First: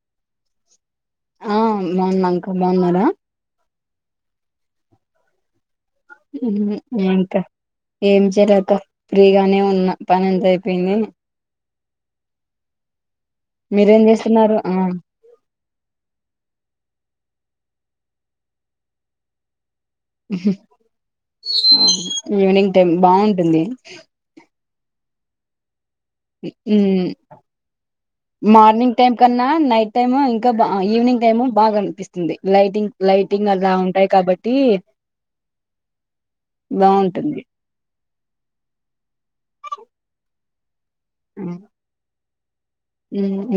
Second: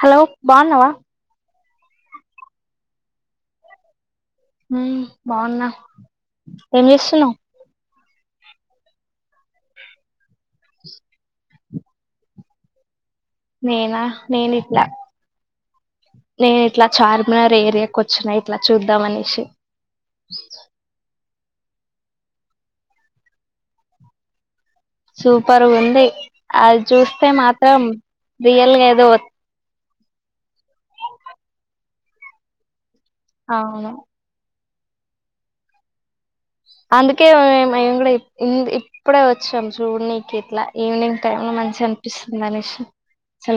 Hello బాగున్నావా ఆ బాగున్నాంక బాగున్నారా ఉ బాగున్నా ఉహు ఏం చేస్తున్నావు ఇంకా ఏం చేయలేక ఫ్రీగానే ఉన్నా పనిన్ అయ్యిపోయింది నేనా మీరేం నేను చేస్తున్నారు ఆ ఇట్లా నేను ఇట్లా చార్మినార్ ఏరియాకు వచ్చిన ఇట్లా చూద్దాం అనేసి ఉహు ఉ ఈవినింగ్ టైమ్ బాగుంటుంది సూపరు ఉంది అది ఉమ్ చూస్తే మాత్రం రియల్గా ఏదో టైమ ఇంకా బా ఈవినింగ్ టైము బాగా అనిపిస్తుంది లైటింగ్ లైటింగ్ ఆదా అవును ఉంటాయి కాబట్టి అందుకే బాగుంటుంది ఏం ఏమ్ గుడే ఈద్ ఇప్పుడే వచ్చాం చూనీకి ఇట్లా ఈవినింగ్ టైమ్ లో ఉమ్ మంచిగా అనిపిస్తుంది అనేష్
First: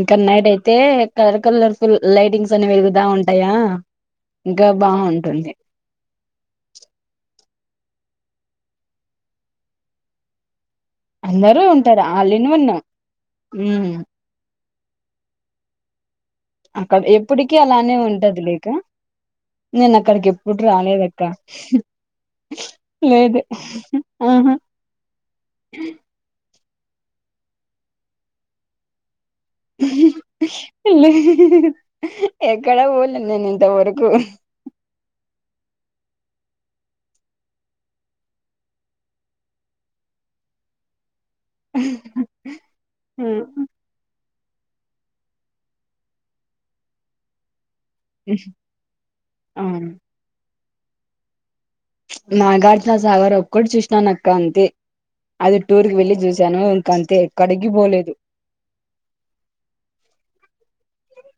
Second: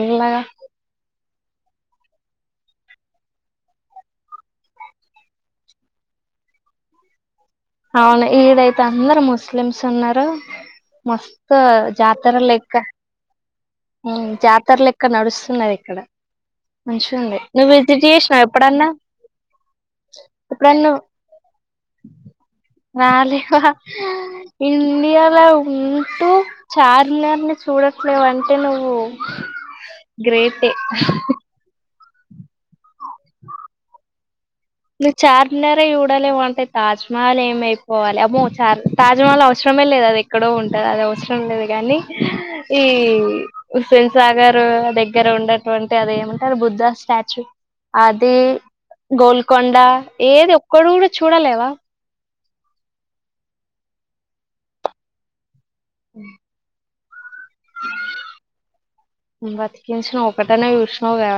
ఇంకా నైట్ అయితే కలర్ కలర్ ఫుల్ లైటింగ్స్ అనేవి వెలుగుతా ఉంటాయా ఇంకా బాగుంటుంది అవును ఈడ అయితే అందరు ముస్లిమ్స్ ఉన్నారు మస్త్ అందరూ ఉంటారు ఆల్ జాతర ఇన్ వన్ లెక్క ఉమ్ ఉ జాత్ ఇతర్ లెక్క నడుస్ అక్కడ ఎప్పటికి అలానే ఉంటది చేసినావు లేక ఎప్పుడన్నా నేను అక్కడికి ఎప్పుడు ఎప్పుడన్న నువ్వు రాలేదక్క లేదు రాలేవా ఆహా ఇండియాలో ఉంటూ చార్మినార్ని చూడట్లేవ్ అంటే నువ్వు ఇ గ్రేటే ఎక్కడ హోల్ నేన్ ఇంత వరకు నువ్ చార్మినారే చూడాలెవ్వంటే తాజ్మహల్ ఏమయిపోవాలె అమ్మో చార్ తజ్మహల్ అవసరమే లేదు అదెక్కడో ఉంటద్ అది అవస ఉండది గని ఈ సాగరూ దగ్గర ఉండకుంటే అది ఏమంటరు బుద్ధ స్టాచ్యూ అదీ గోల్ కొండా అవును ఏ ఏది ఒక్కట్గుడా చూడలేవా నాగార్జున సాగర్ ఒక్కట్ చూసినానక్క అంతే అది టూరుకి వెళ్ళి చూశాను గంతే బత్కేసిన ఒకట్ టనే చూసినవ్ గా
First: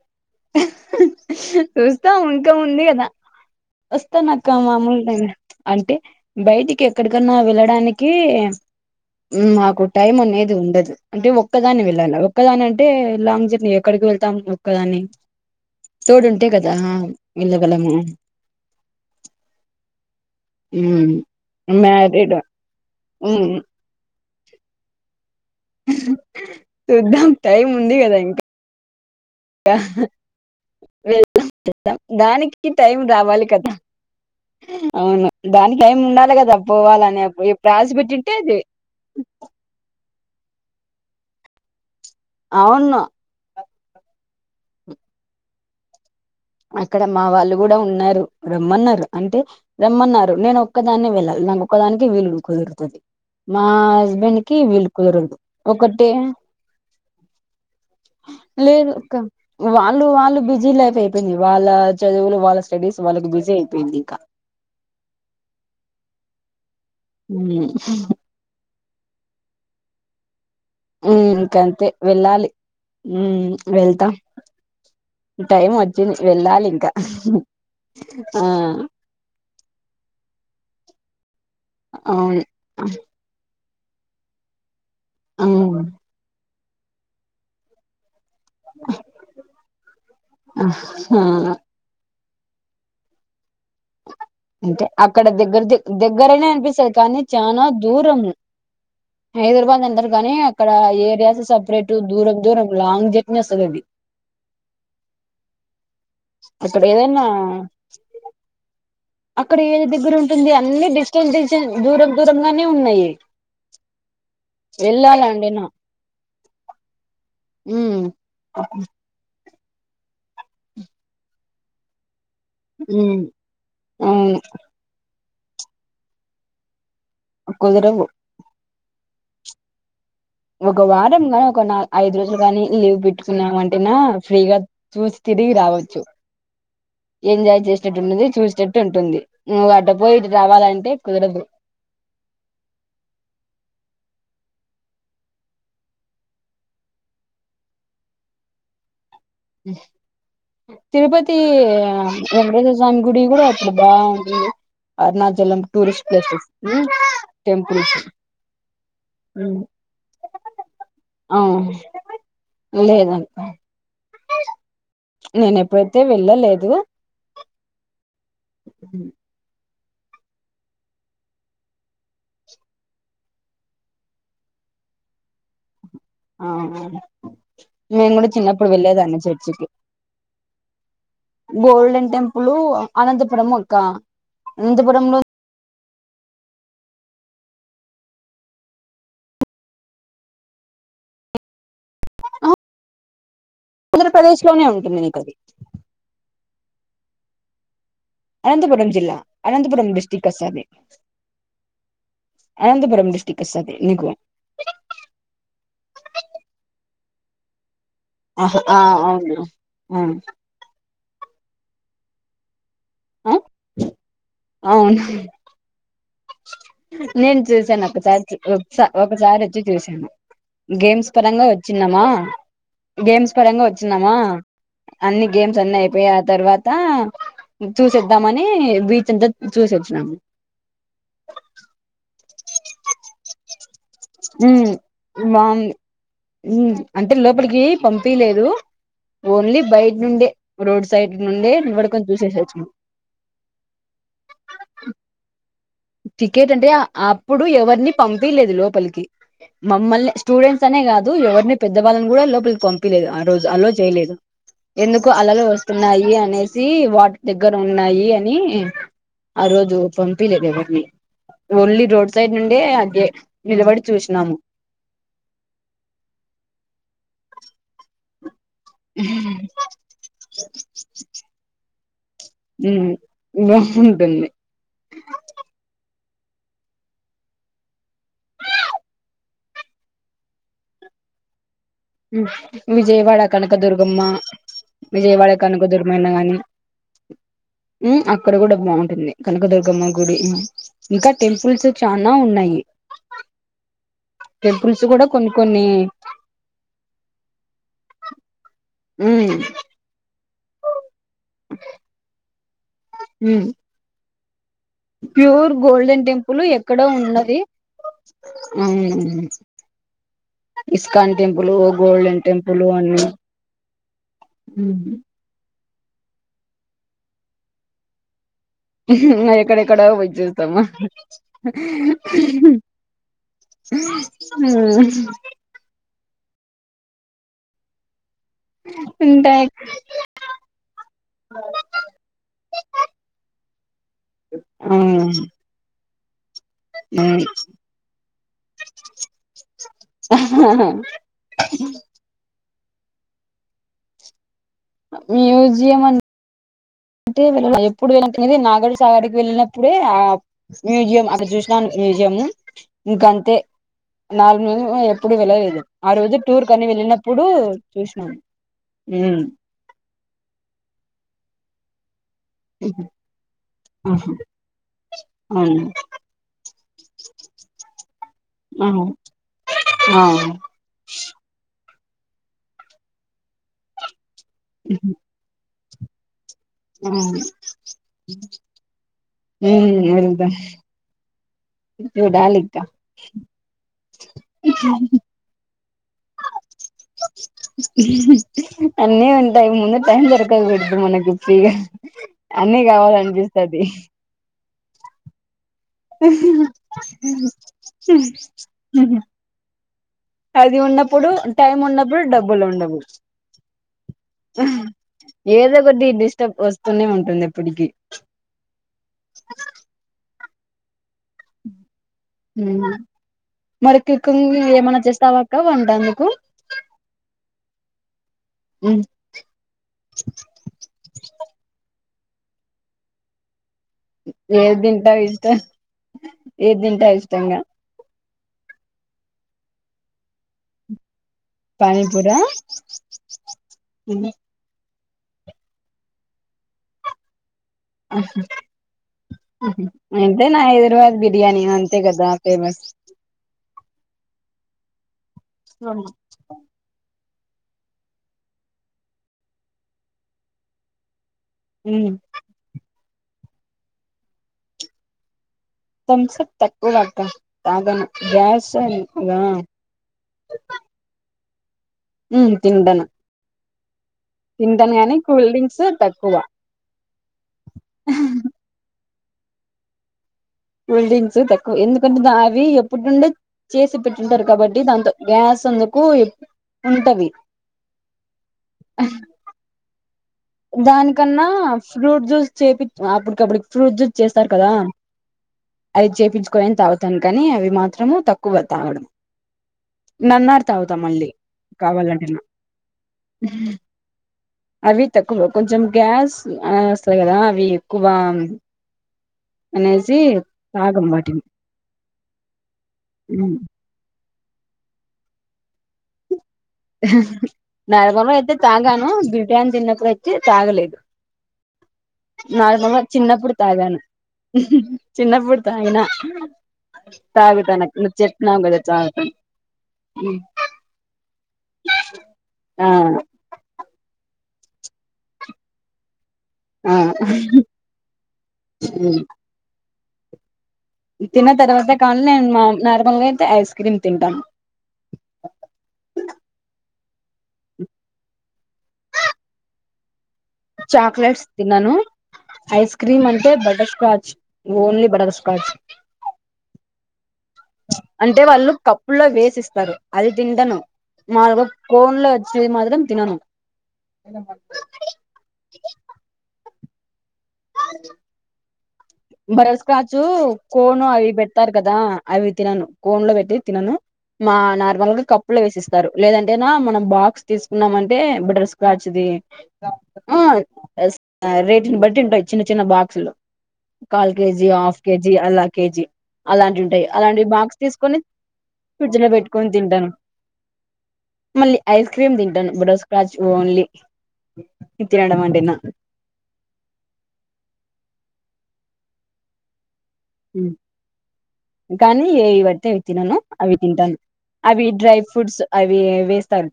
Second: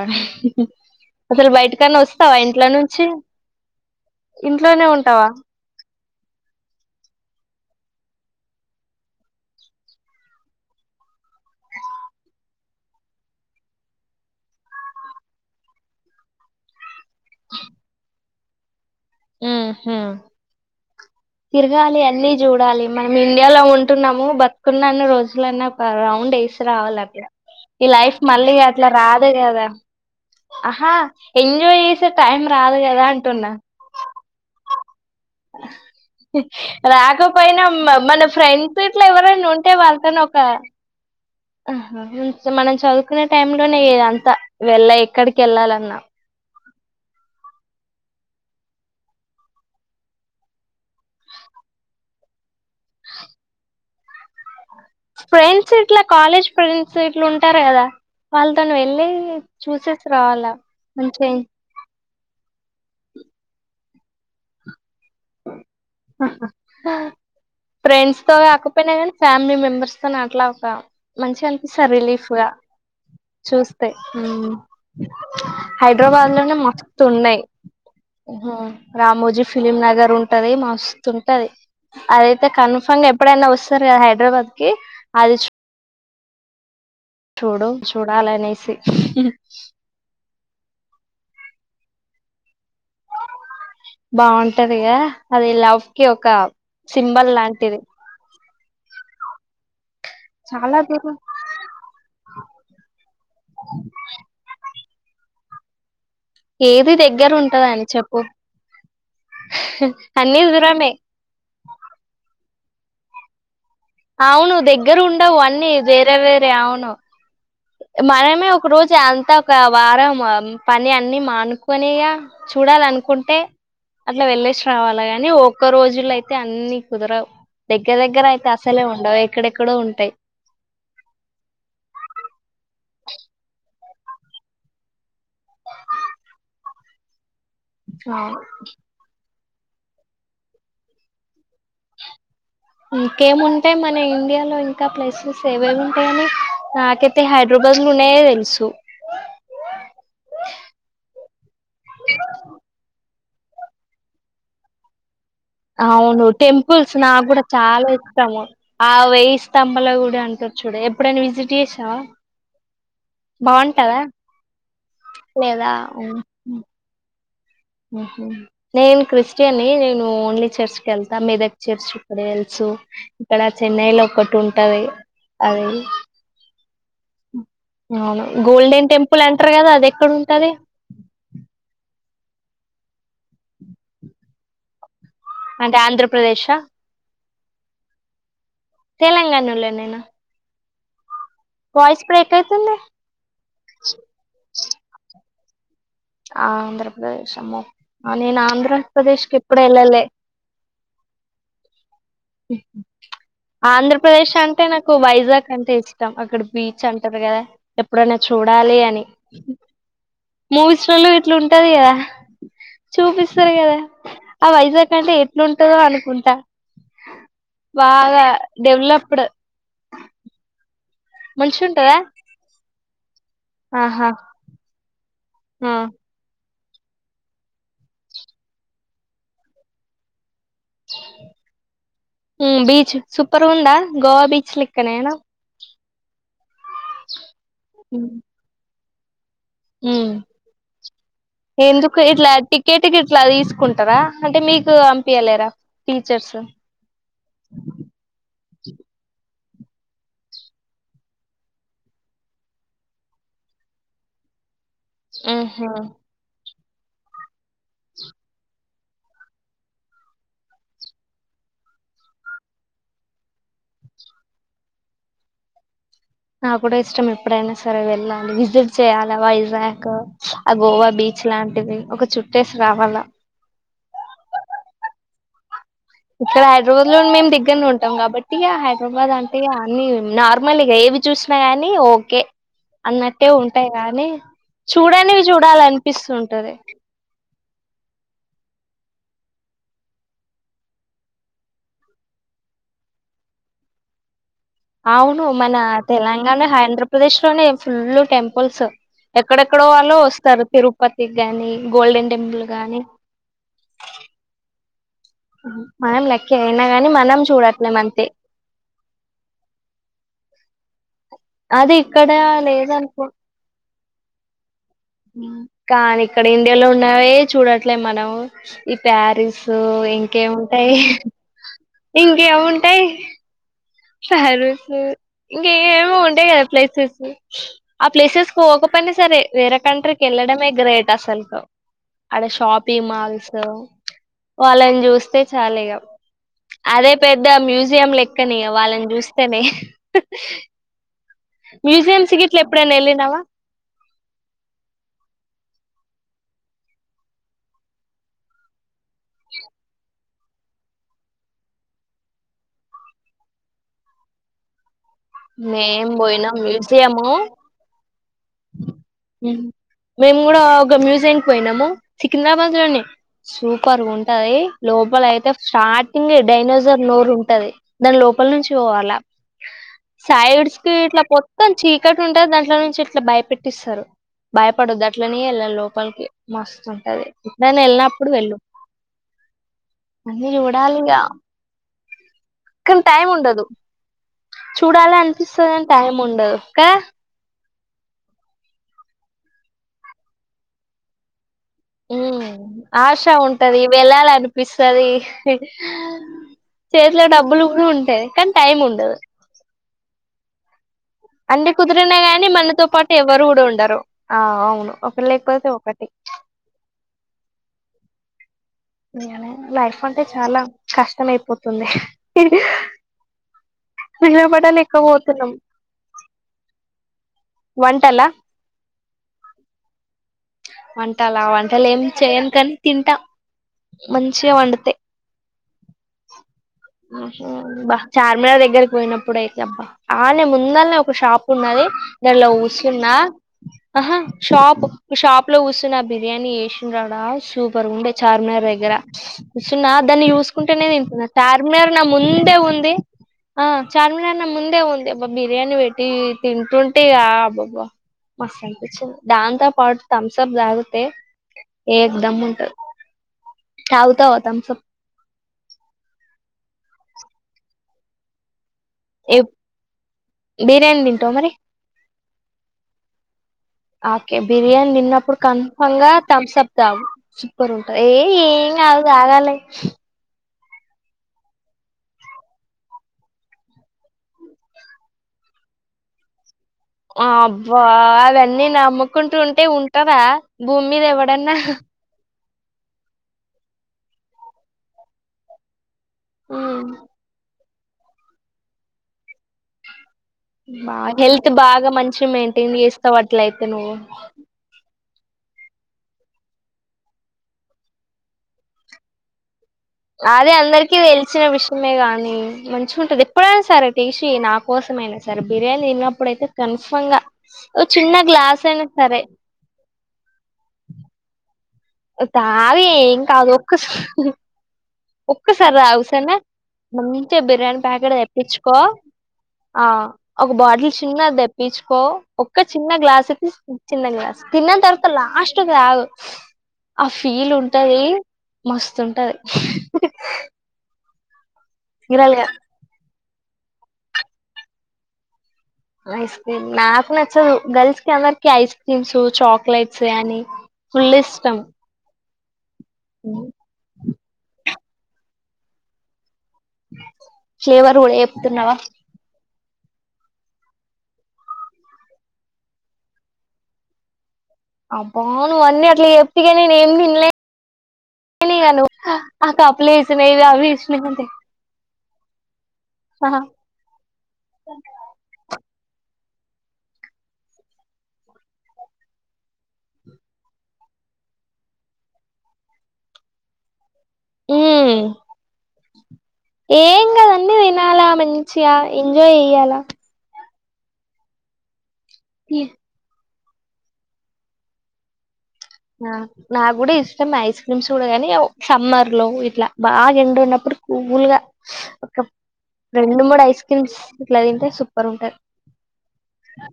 చూస్తా వస్తావా ఇంకా ఇంట్లో ఉంది నుంచి కదా వస్తా నక్క ఇంట్లోనే మామలే ఉంటావా అంటే బయటికి ఎక్కడికన్నా వెళ్ళడాని కీ మాకు టైం అనేది ఉండదు. అంటే ఒక్కదాన్నే వెళ్ళాల ఒక్కదాన్ అంటే లాంగ్ జర్నీ ఎక్కడికి వెళ్తాం ఒక్కదాన్ని తోడుంటే కదా వెళ్ళగలము మ్ హ హ్మ్. తిర్గాలి అన్నీ మ్యారీడ్ చూడాలి మనం హ్మ్. ఇండియాలో ఉంటున్నాము బతుకున్నన్ని రోజ్ లన్న పా రౌండ్ ఏసి రావాలక్క చూద్దాం టైం ఈ ఉంది కదా లైఫ్ ఇంకా మళ్ళీ అట్ల [unintelligible] అదే కదా ఆహా ఎంజాయ్ చేసే టైం దానికి రాదు టైం కదా రావాలి అంటున్నా కదా అవును దానికి టైం ఉండాలి కదా పోవాలని రాకపోయినా ఇప్పుడు రాసి మ మన పెట్టింటే అది ఫ్రెండ్స్ ఇట్ల ఎవరైనా ఉంటే వాళ్ళతోన్ తా ఆ మనం అవును చదువుకునే టైం ఇంట్లోనే ఇదంతా వెళ్ళ ఎక్కడికెళ్ళాలన్న అక్కడ మా వాళ్ళు గుడా ఉన్నరు రమ్మన్నరు అంటే రమ్మన్నారు నేన్ ఒక్కదాన్నే వెళ్ళాలి నాక్ ఒక్కదానికే వీలు కుదురుతుంది మా హస్బెండ్ కి వీలు కుదరదు ఫ్రెండ్స్ ఇట్ల ఒకటే కాలేజ్ ఫ్రెండ్స్ ఇట్లుంటార్ కదా వాళ్ళతోని లేదు వెళ్ళి అక్క వాళ్ళు చూసేసి వాళ్ళు రావాల బిజీ [unintelligible] వాళ్ళ చదువులు వాళ్ళ స్టడీస్ వాళ్ళకి బిజీ అయిపోయింది ఇంకా స ఫ్రెండ్స్తో కాకపోయిన గని ఫ్యామిలీ మెంబర్స్ తోని అట్లా మంచి ఇంకంతే అనిపిస్తారు రిలీఫ్గా వెళ్ళాలి చూస్తే వెళ్తా టైం వచ్చింది హైదరాబాద్ లోనే వెళ్ళాలి ఇంకా మస్తు ఉన్నాయి ఆ రామోజీ ఫిలిం నగర్ ఉంటది స ది అవును అదయితే కన్ఫామ్ గా ఎప్పుడైనా వస్తు వస్తారు కదా హైదరాబాద్ కి అది చోడో చోడ బాలనేసి ఆ అంటే బాగుంటదిగా అక్కడ అది దగ్గర ద లవ్ కి ఒక దగ్గరైనా అనిపిస్తుంది కానీ సింబల్ చనా లాంటిది దూరం ఐదు రూపా ఎంత కానీ అక్కడ చాలా దూరం ఏరియాస్ సపరేట్ దూరం దూరం లాంగ్ జర్నీ వస్తుంది అది అక్కడ ఏది ఏదైనా దగ్గర ఉంటదని చెప్పు అక్కడ ఏది దగ్గర ఉంటుంది అన్ని డిస్టెన్స్ దూరం దూరం నే ఉన్నాయి అవును దగ్గర ఉండవు వెళ్ళాలండి నా అన్ని వేరే వేరే అవును ఉమ్ మనమే ఒక రోజు అంత ఒక వారం పని అన్ని మానుకునేయా చూడాలి ఉమ్ అనుకుంటే అట్లా అవును వెళ్లేేసి రావాలేగాని కానీ ఒక్క రోజులో అయితే అన్ని కుదరవు దగ్గర కుదరవు దగ్గర అయితే అసలే ఉంటంది కదా ఎక్కడెక్కడో ఉంటాయి ఒక వారం ని ఒక న ఐదు రోజులు గాని లీవ్ పెట్టుకున్నా అంటనా ఫ్రీగా చూసి తిరిగి రావచ్చు ఎంజాయ్ చేసేటట్టు ఉంటుంది అవును చూసేటట్టు ఉంటుంది నువ్వు అడ్డ పోయి రావాలంటే కుదరదు ఇంకేముంటాయి మన ఇండియాలో ఇంకా ప్లేసెస్ ఏవే ఉంటాయని నాకైతే హైదరాబాద్ లో ఉన్నాయే తెలుసు తిరుపతి వెళదాం గుడి కూడా అప్పుడు బాగుంది అనా అవును టెంపుల్స్ నా కూడా చాలా టెంపుల్స్ ఇష్టము ఆ వెయయ్యి ఉమ్ స్తంభల గుడి క అంటారు చూడు ఎప్పుడైనా ఆ విజిట్ చేసావా బాగుంటదా నేన లేదా ఎప్పుడైతే వెళ్ళలేదు ఉ నేను క్రిస్టియని న నువ్వు ఓన్లీ చర్చ్ కి వెళ్తా మీ దగ్గర చర్చ్ ఇక్కడ వెలుసు ఇక్కడ చెన్నై లో ఒకటి ఉంటంది అది ఆ నేను అవును కూడా చిన్నప్పుడు గోల్డెన్ వెళ్ళేదాన్ని టెంపుల్ అంటారు చర్చికి కదా అది ఎక్కడ ఉంటది గోల్డెన్ టెంపుల్ అనంతపురం ఒక అనంతపురంలో ఆంధ్రప్రదేశ్ తెలంగాణలోనేనా వయిస్ బ్రేక్ అయితుంది ఆంధ్రప్రదేశ్ లోనే ఉంటుంది నీకు అది ఆంధ్రప్రదేశ్ అమ్మ నేను అనంతపురం జిల్లా ఆంధ్రప్రదేశ్కి ఎప్పుడు అనంతపురం వెళ్ళాలే డిస్టిక్ వస్తది అనంతపురం డిస్టిక్ వస్తది నీకు ఆంధ్రప్రదేశ్ అంటే నాకు వైజాగ్ అంటే ఇష్టం అక్కడ బీచ్ చె అంట గేర ఎప్పుడైనా ఆహా చూడాలి ఆ అని అవును ఆ మూవీస్ రాలే ఎం ట్లుంటది కదా ఆ చూపిస్తారు కదా ఆ వైజాగ్ అవును అంటే ఎట్లుంటదో అనుకుం నేను చూసాను ఒకసా డెవలప్డ్ ఒకసారి వచ్చి చూసాను గేమ్స్ పరంగా మంచిగుంటదా? వచ్చినామా గేమ్స్ పరంగా ఆహా! వచ్చినన్నామా అన్ని గేమ్స్ అన్ని అయిపోయి ఆ తర్వాత తా చూసోద్దామని బీచ్ అంతా చూసోచ్చినాము ఉమ్ బీచ్ సూపర్ ఉందా ఉ బావుంది మ్ అంటే లోపలికి పంపిలేదు ఓన్లీ బయట మ్ నుండే రోడ్ సైడ్ నుండే ఎందుకు నిలబడుకొని ఇట్లా చూసేసొచ్చినం టికెట్కి గిట్లా తీసుకుంటరా అంటే మీకు అంపైయలేరా టికెట్ అంటే అప్పుడు ఎవరిని పంపీలేదు లోపలికి మమ్మల్ని స్టూడెంట్స్ అనే కాదు ఎవరిని పెద్దవాళ్ళని కూడా లోపలకి పంపిలేదు. ఆ రోజు అలో చేయలేదు ఎందుకు అలలు హుహు. వస్తున్నాయి అనే సీ వాట్ దగ్గర ఉన్నాయి అని ఆ రోజు పంపియ్ లేదు వి ఓల్లి రోడ్ సైడ్ నుండే అంకె, నిలబడి చూస్నము. నాకుడ ఇష్టం ఎప్పుడైనా సరే వెళ్ళాలి. విజిట్ చేయాల వైజాకు ఆ గోవా బీచ్ లాంటివి ఒక చుట్టేసి ఉమ్ రావాలా. బాగుంటుంది ఇక్కడ హైడ్రబాద్ లో మేమ్ దగ్గన్నే ఉంటాం కాబట్టియ హైడ్రబాద్ అంటే య అన్ని నార్మల్లిగ ఏవి చూస్నా నీ ఓకే విజయవాడ అన్నట్టే ఉంటాయి కానీ కనకదుర్గమ్మ చూడనివి విజయవాడ చూడాలి అనిపిస్తుంటది మ్ అక్కడ కూడా బాగుంటుంది కనకదుర్గమ్మ గుడి ఇంకా టెంపుల్స్ చనా ఉన్నాయి టెంపుల్స్ కూడా అవును కొన్ని మన కొన్ని తెలంగాణ హైంద్ర ప్రదేశ్ లోనే ఫుల్ టెం పల్స్ ఎక్కడెక్కడొ వాళ్ళో వస్తారు పేరు పత్తి గాని గోల్డెన్ టెంపుల్ గానీ ప్యూర్ మనం గోల్డెన్ లక్కీ టెంపుల్ అయినా ఎక్కడో గాని మనం ఉన్నది. చూడట్లేం అంతే ఇస్ కాన్ టెంపులు, అది ఇక్కడ గోల్డెన్ టెంపులు లేదనుకో అన్ని ఉహు ఉమ్, కానీ ఇక్కడ ఇండియాలో ఉన్నవే చూడట్లే మనం ఈ ప్యారిసు ఎక్కడెక్కడో పోయి చూస్తాము ఇంకేవుంటయ్, ఇంకేవుంటయ్. సరే స ఇంకెమొ ఉ ంటే కద ప్లేసెస్సు, ఆ ప్లేసెస్ ఒక పని సరే ఉంటాయి వేరే కంట్రీకి ఎళ్ళడమే గ్రేటస్సల్కు ఆడ షాపి మాల్స్ వాళ్ళని చూస్తే అవును చాలు ఇగ అదే పెద్ద మ్యూజియం లెక్కనియవ్ నేన్ చూస్తెనే, మ్యూజియమ్స్ గిట్ల ఎప్పుడైనా ఎల్లిండవా అ మ్యూజియం అన్ అంటే వెళ్ళ ఎప్పుడు వె న్నేది నాగర్ సాగర్కి వెళ్ళినప్పుడే ఆ మ్యూజియం అట జుస్నాను మ్యూజియము ఇంక అంతే నాల్ననొజువు ఎ ప్పుడు వెళ్ళలేదు మేం ఆ రోజు పోయినాం టూర్ కని వెళ్ళినప్పుడు చూస్నాం. మేమ్ కూడా ఒక మ్యూజియంకి పోయినాము. సికింద్రాబాద్ లోనె సూపర్ ఉంటాది లోపలైతే స్టార్టింగె డైనోజర్ నోరు ఉంటది. దాన్ లో పల్ నుంచి అవును ఒవాల, ఆ సైడ్స్ కి ఇట్ల పొత్తం చి కటు ఉంటాది దాంట్లోనుంచి ఇట్ల భయపెట్టిస్సరు. భయపడద్దు అట్లనే వెళ్లాలి లోపలికి లోపలికి మస్తు ఉంటది ఎప్పునైనా ఎళ్ళ్నప్పుడు వెళ్ళు, వెళ్దా అన్నీ చూడాలిగా చూడాలి ఇంకా కానీ టైం ఉండదు, చూడాల అనిపిస్సదని టైం ఉండదు క అ అన్నీ ఉంటయ్ ముందు టైమ్ దొరకదు మనకి ఫ్రీగా హు అన్నీ ఆశ ఉంటది కావాలనిపిస్తది వెళ్ళాలనిపిస్స్ సరే కూడా ఉంటాయి. కానీ టైం ఉండదు. [inaudible] అది ఉన్నప్పుడు అంటే టైం కుదిరినా ఉన్నప్పుడు గాని డబ్బులు మనతో ఉండవు పాటు ఎవ్వరు కూడా ఉండరు ఆ అవును ఒక లేకపోతే ఒకటి అంటుంది ఎప్పటికీ నే లైఫ్ అంటే చాలా కస్ కష్టం అయిపోతుంది మరికు ఏమన్నా చేస్తావా అక్క వంట ఎందుకు వంటలా వంటల వంటలు ఏం చేయను కానీ తింటా మంచిగా ఏ వండుతే. తింటా ఇంకా ఏది తింటా ఆహా! ఇష్టంగా అబ్బా చార్మినార్ దగ్గరకి పోయినప్పుడుయిబ్బా ఆనే ముందల్నే ఒక షాప్ ఉన్నది పానీపూరా దానిలో ఊసున్నా ఆహా షాప్ షాప్ లో కూస్తున్న ఆ బిర్యానీ చేసిన రాడా బిర్యాని ఉండే చార్మినార్ దగ్గర కూసున్న దాన్ని అంటే చూసుకుంటూ నా కుంటేనే హైదరాబాద్ తింటున్నా బిర్యానీ టార్మినార్ అంతే నా కదా ముందే ఫేమస్ ఉంది ఆ చార్మిన నా ముందే ఉంది బ బిర్యానీ పెట్టి తింటుంటేగా బాబ్బ మస్ అనిపించింది దాంతో పాటు థమ్స్ అప్ దాగితే ఏక్ దమ్ము ఉంటారు తాగుతావా తంసప్ తంసప్ తక్కువ తాగుతాను గ్యాస్ ఏ బిర్యానీ తింటావా మరి మ్మ్ తింటన ఓకే బిర్యానీ తిన్నప్పుడు డ్రింక్స్ కఫంగా తక్కువ థమ్స్ అప్ తగు సూపర్ ఉంటంది ఏ ఏం కాదు [unintelligible] హల్డింగ్స్ తక్కువ ఎందుకంటే అవి ఎప్పుడు నుండే చేసి పెట్టింటారు కాబట్టి దాంతో గ్యాస్ అందుకు ఉంటవి అబ్బా అవన్నీ నమ్ముకుంటు ఉంటే ఉంట ఉంటావా దాని కన్నా ఫ్రూట్ జ్యూస్ చేపి అప్పటికప్పుటికి ఫ్రూట్ జూస్ చేస్తారు కదా అది చేపించుకని ఉమ్ తాగుతాను కానీ అవి మాత్రం మాత్రము తక్కువ తాగడం నన్నార్ తాగుతా బ మళ్ళీ హెల్త్ బాగా మంచి కావాలంటే మెయింటైన్ చేస్తా అట్లయితే నువ్వు అవి తక్కువ కొంచెం గ్యాస్ వస్తాయి కదా అవి ఎక్కువ అనేసి అదే అందరికీ తాగం వాటిని తెలిచిన విషయమే గాని మంచిగా ఉంటది ఎప్పుడైనా సరే టీష నా కోసమయినా సార్ బిర్యానీ తిన్నప్పుడు అయితే నర్మల గా అయితే అయినా తాగాను సరే బిర్యానీ తిన్నప్పుడు ఐతే తాగలేదు తాగు నార్మల్గా ఏం కాదు చిన్నప్పుడు తాగాను ఒక్కసారి చిన్నప్పుడు ఒక్కసారి తాగిన తాగు సరేనా మంచిగా బిర్యానీ తాగుతాను ప్యాకెట్ నువ్వు చెప్తున్నావు తెప్పించుకో కదా తాగుతాను ఆ ఒక బాటిల్ చిన్న పీచుకో ఒక్క ఆ చిన్న గ్లాస్ తీ చిన్న గ్లాస్ తిన్నంత తర్వాత లాస్ట్ తగు ఆ ఫీల్ ఉంటది మస్తుంటది ఇ తిన్న తర్వాత కాల గిరాలు నేను మా నార్మల్గా ఐస్ క్రీమ్ తింటం ఐస్ క్రీమ్ నాకు నచ్చదు గర్ల్స్ సయానీ చాక్లేెట్స్ తినను ఐస్ క్రీమ్ అంటే butter scotch only butter scotch flavour కూడా చెపుతున్నావా తారు అది తింటను మా కోన్ లో వచ్చి మాత్రం తినను అబ్బా నువ్వు అన్ని అట్లా చెప్తే ఈగ నేను ఏం తినలే ఆ బటర్ కప్పులు స్కాచ్ వేసినవి అవి కోను వేసినవి అంతే అవి పెడతారు కదా అవి తినను కోన్ లో ఆహా పెట్టి తినను మా నార్మల్ గా కప్పులో వేసేస్తాను లేదంటేనా మనం బాక్స్ తీసుకున్నామంటే బటర్ స్కచ్ది ఆ రేట్ ని బట్టి ఉంటయీ చిన్న చిన్న బాక్సులు కాల్ కేజి ఆఫ్ ఉమ్ కేజి అలా కేజి ఏం కాదు అన్ని తినాలా మంచిగా ఫ్రిడ్జ్ లో ఎంజాయ్ పెట్టుకొని చెయ్యాలా తింటాను మళ్ళీ ఐస్ క్రీమ్ తిను బటర్ స్క్రాచ్ ఓన్లీ ఇది తినడ ఆ నా కూడా ఇస్త ఐస్ క్రీమ్స్ కూడా కానీ సమ్మర్ లో ఇట్లా బాగా ఎండ ఉన్నప్పుడు కూల్ గా ఒక కానీ ఏవి పడితే అవి రెండు తినను మూడు ఐస్ అవి క్రీమ్స్ తింటాను ఇట్లా తింటే అవి సూపర్ డ్రై ఉంటది ఫ్రూట్స్ అవి వేస్తారు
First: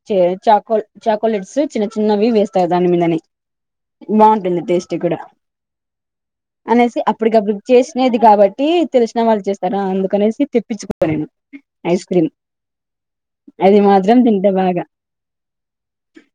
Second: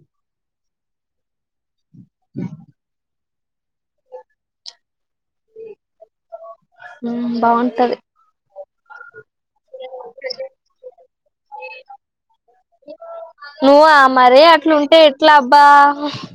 చాకోల్ చాకోలేెట్స్ చిన్న చిన్నవి వేస్తాయి దాని మీదనే బాగుంటుంది టేస్ట్ కూడా అనేసి ఉమ్, అప్పటికప్పుడు బాగుంటది చేసినది కాబట్టి తెలిసినా వాళ్ళు చేస్తారా అందుకనేసి తెప్పించుకో నను ఐస్ క్రీమ్ అది నువ్వు ఆ మాత్రం మరే తింటే బాగా అట్లుంటే ఎట్లా అబ్బా